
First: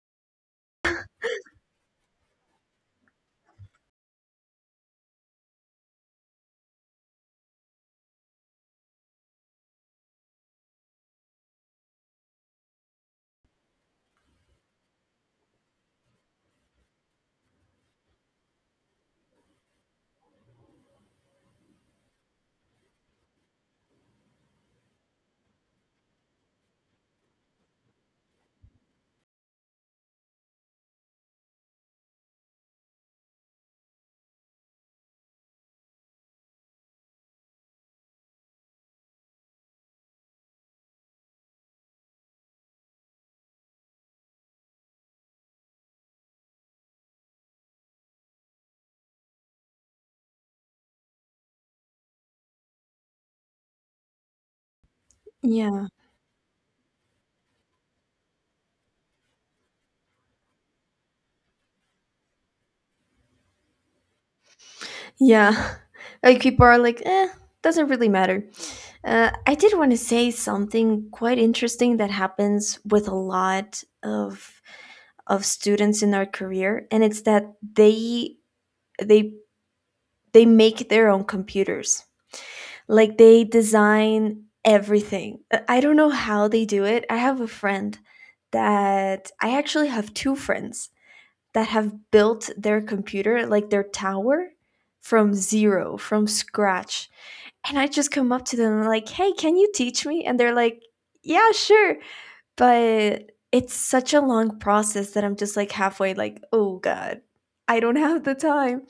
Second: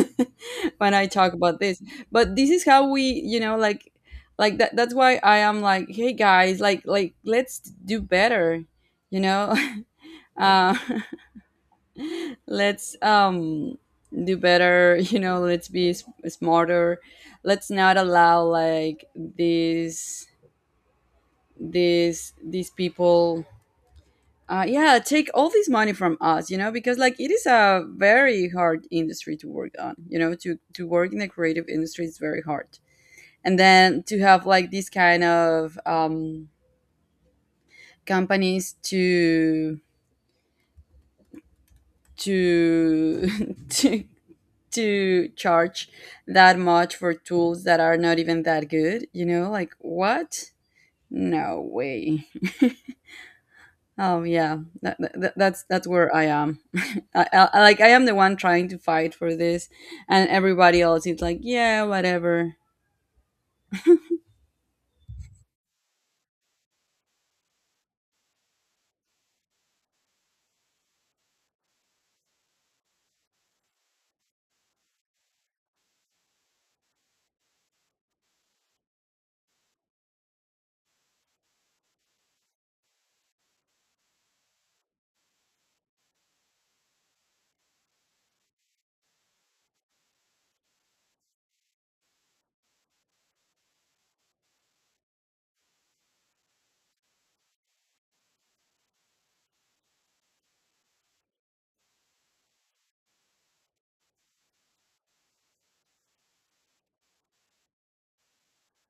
Speaker 1: [laughs] when I talk about this. But this is how we, you know, like that's why I am like, hey guys, like let's do better, you know? [laughs] uh [laughs] let's do better, [laughs] you know, let's be smarter. Let's not allow like these people yeah, take all this money from us, you know, because like it is a very hard industry to work on, you know, to work in the creative industry is very hard. And then to have like these kind of companies to to [laughs] to to charge that much for tools that are not even that good, you know, like what? No way. Oh yeah, that's that's
Speaker 2: Yeah.
Speaker 1: where I am. [laughs] I am the one trying to fight for this, and everybody else is like, yeah, whatever.
Speaker 2: Yeah. [laughs] Like people are like, eh, doesn't really matter. I did want to say something quite interesting that happens with a lot of students in our career, and it's that they they make their own computers. Like they design everything. I don't know how they do it. I actually have two friends that have built their computer, like their tower, from zero, from scratch. And I just come up to them and I'm like, hey, can you teach me? And they're like, yeah, sure. But it's such a long process that I'm just like halfway like, oh God, I don't have the time.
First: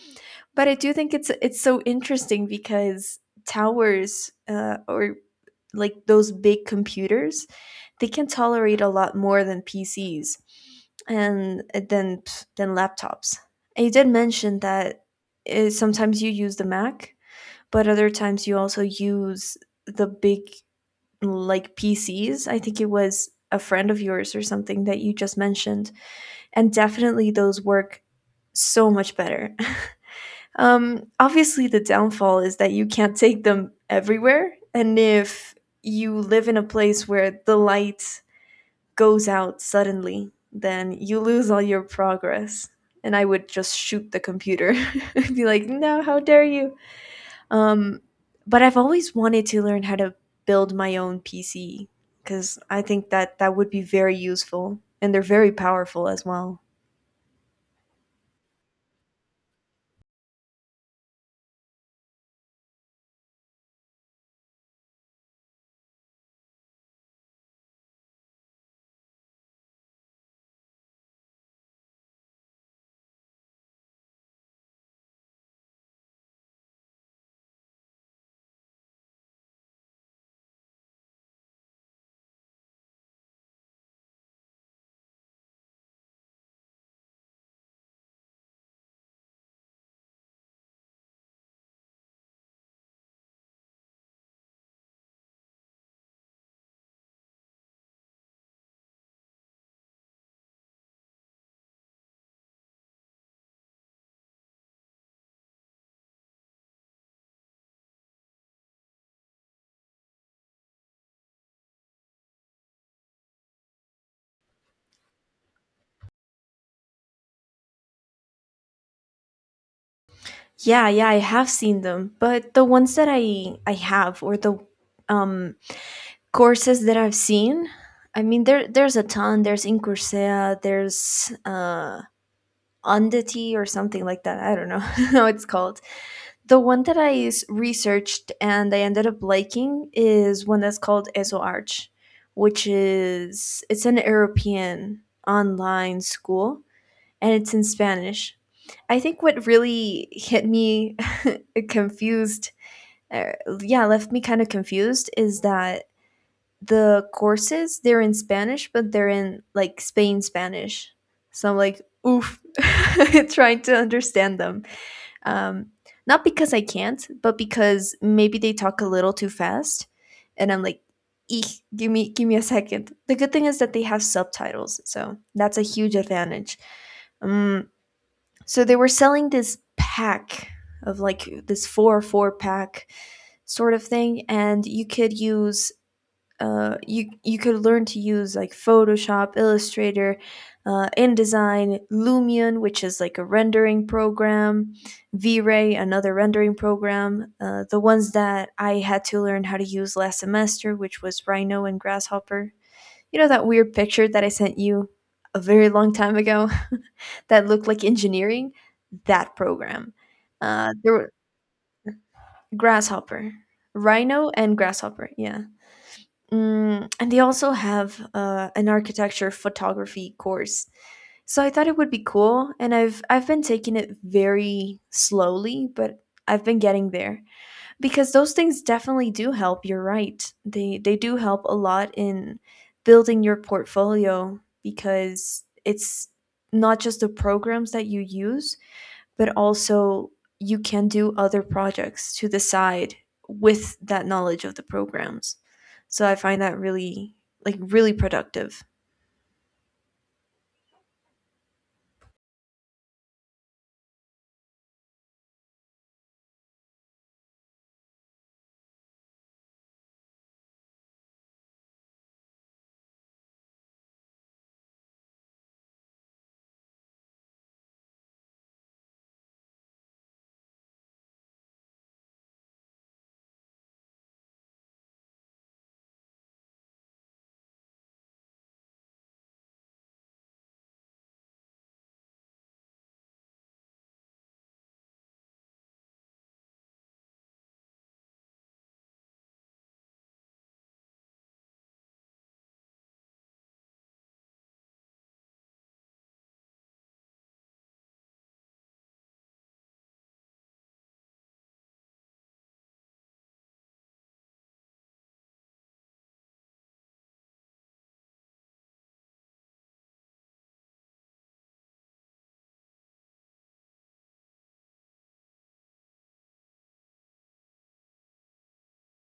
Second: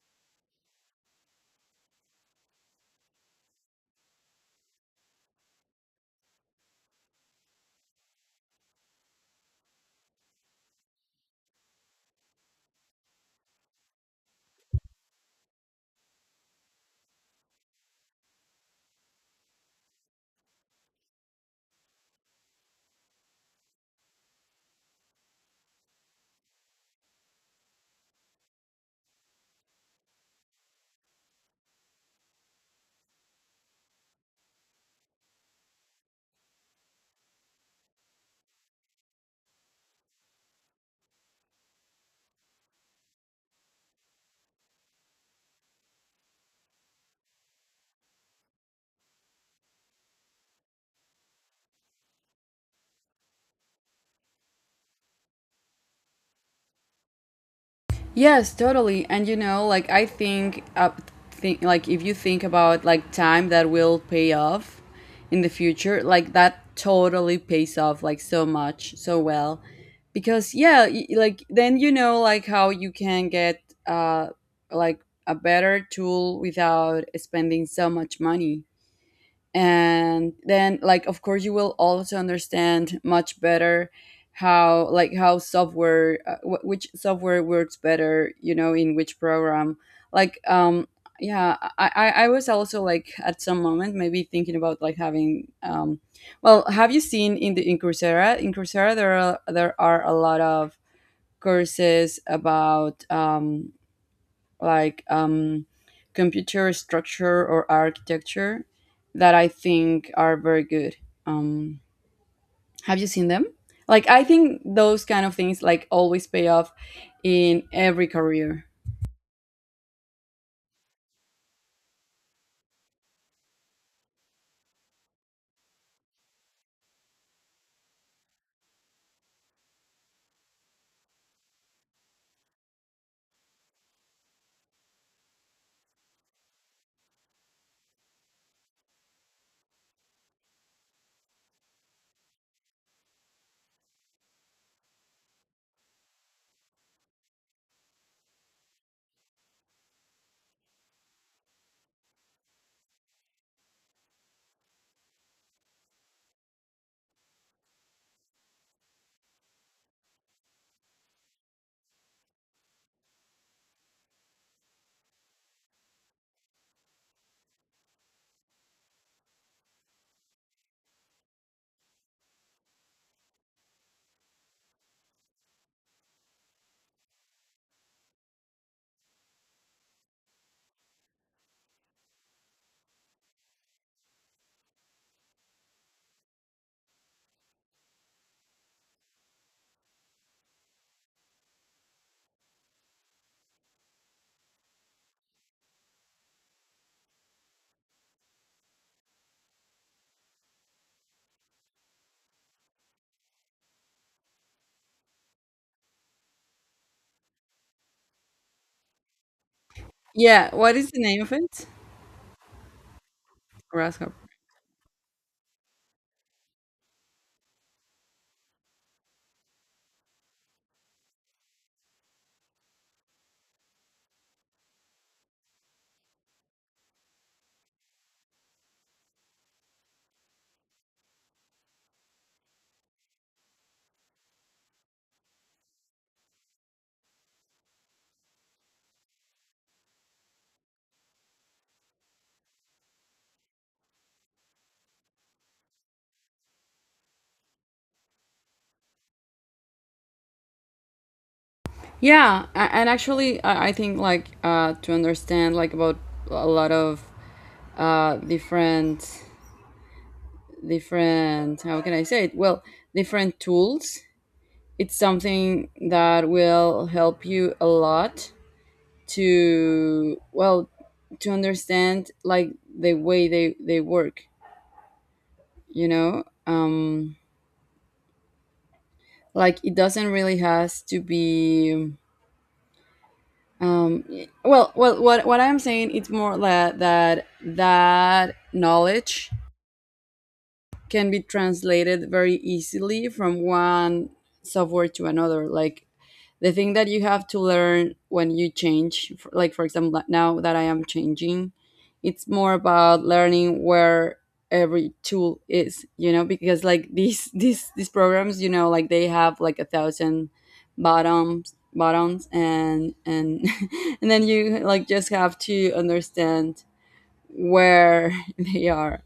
Speaker 2: But I do think it's so interesting because towers or like those big computers they can tolerate a lot more than pcs and than laptops, and you did mention that sometimes you use the mac, but other times you also use the big like pcs. I think it was a friend of yours or something that you just mentioned, and definitely those work so much better. Obviously, the downfall is that you can't take them everywhere. And if you live in a place where the light goes out suddenly, then you lose all your progress. And I would just shoot the computer [laughs] and be like, no, how dare you? Um, but I've always wanted to learn how to build my own PC because I think that that would be very useful and they're very powerful as well.
Speaker 1: Yes, totally. And you know, like I think up think like if you think about like time that will pay off in the future, like that totally pays off like so much, so well. Because yeah, like then you know like how you can get uh like a better tool without spending so much money. And then like of course you will also understand much better how like how software which software works better, you know, in which program. like um yeah, I was also like at some moment maybe thinking about like having well, have you seen in the in coursera there are a lot of courses about like um, computer structure or architecture that I think are very good. Um, have you seen them? Like I think those kind of things like always pay off in every career.
Speaker 2: Yeah, yeah, I have seen them, but the ones that I have or the um courses that I've seen, I mean there's a ton. There's in Coursera, there's Undity or something like that. I don't know [laughs] how it's called. The one that researched and I ended up liking is one that's called EsoArch, which is it's an European online school, and it's in Spanish. I think what really hit me [laughs] confused uh, yeah, left me kind of confused is that the courses they're in Spanish, but they're in like Spain Spanish. So I'm like, oof, [laughs] trying to understand them. Um, Not because I can't, but because maybe they talk a little too fast, and I'm like, eek, give me a second. The good thing is that they have subtitles, so that's a huge advantage. Um, so they were selling this pack of like this four pack sort of thing, and you could use you could learn to use like Photoshop, Illustrator, InDesign, Lumion, which is like a rendering program, V-Ray, another rendering program. The ones that I had to learn how to use last semester, which was Rhino and Grasshopper. You know that weird picture that I sent you a very long time ago [laughs] that looked like engineering? That program.
Speaker 1: Yeah, what is
Speaker 2: There
Speaker 1: the
Speaker 2: were
Speaker 1: name of it?
Speaker 2: Grasshopper,
Speaker 1: Grasshopper.
Speaker 2: rhino, and grasshopper. Yeah. Mm, and they also have an architecture photography course. So I thought it would be cool, and I've been taking it very slowly, but I've been getting there because those things definitely do help. You're right; they do help a lot in building your portfolio because it's not just the programs that you use, but also you can do other projects to the side with that knowledge of the programs. So I find that really like really productive.
Speaker 1: Yeah, and actually, I think like to understand like about a lot of uh, different different, how can I say it? Well, different tools. It's something that will help you a lot to, well, to understand like the way they work, you know. Like it doesn't really has to be um what I'm saying, it's more that that knowledge can be translated very easily from one software to another. Like the thing that you have to learn when you change like for example, like now that I am changing, it's more about learning where every tool is, you know, because like [laughs] these programs, you know, like they have like a thousand bottoms buttons, and [laughs] and then you like just have to understand where [laughs] they are,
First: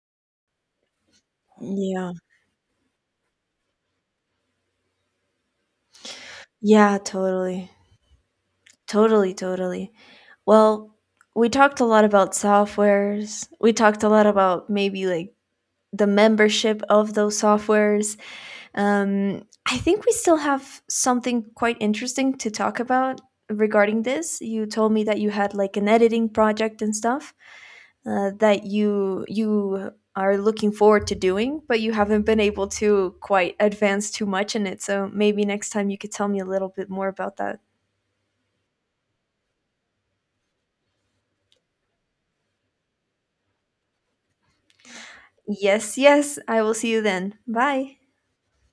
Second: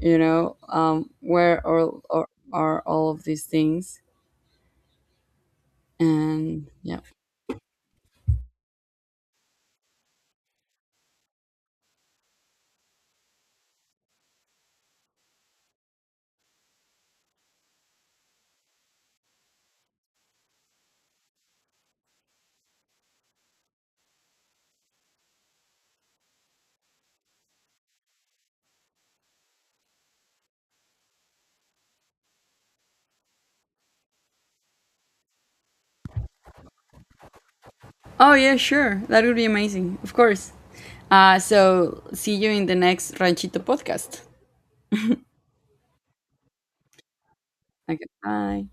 Speaker 1: you know. Where
Speaker 2: Yeah.
Speaker 1: are all of these things. And
Speaker 2: Yeah,
Speaker 1: yeah.
Speaker 2: totally. Totally, totally. Well, we talked a lot about softwares. We talked a lot about maybe like the membership of those softwares. I think we still have something quite interesting to talk about regarding this. You told me that you had like an editing project and stuff, that you are looking forward to doing, but you haven't been able to quite advance too much in it. So maybe next time you could tell me a little bit more about that.
Speaker 1: Oh yeah, sure, that would be amazing. Of course. So see you in the next Ranchito podcast.
Speaker 2: Yes, yes, I will see you then. Bye.
Speaker 1: Okay, bye.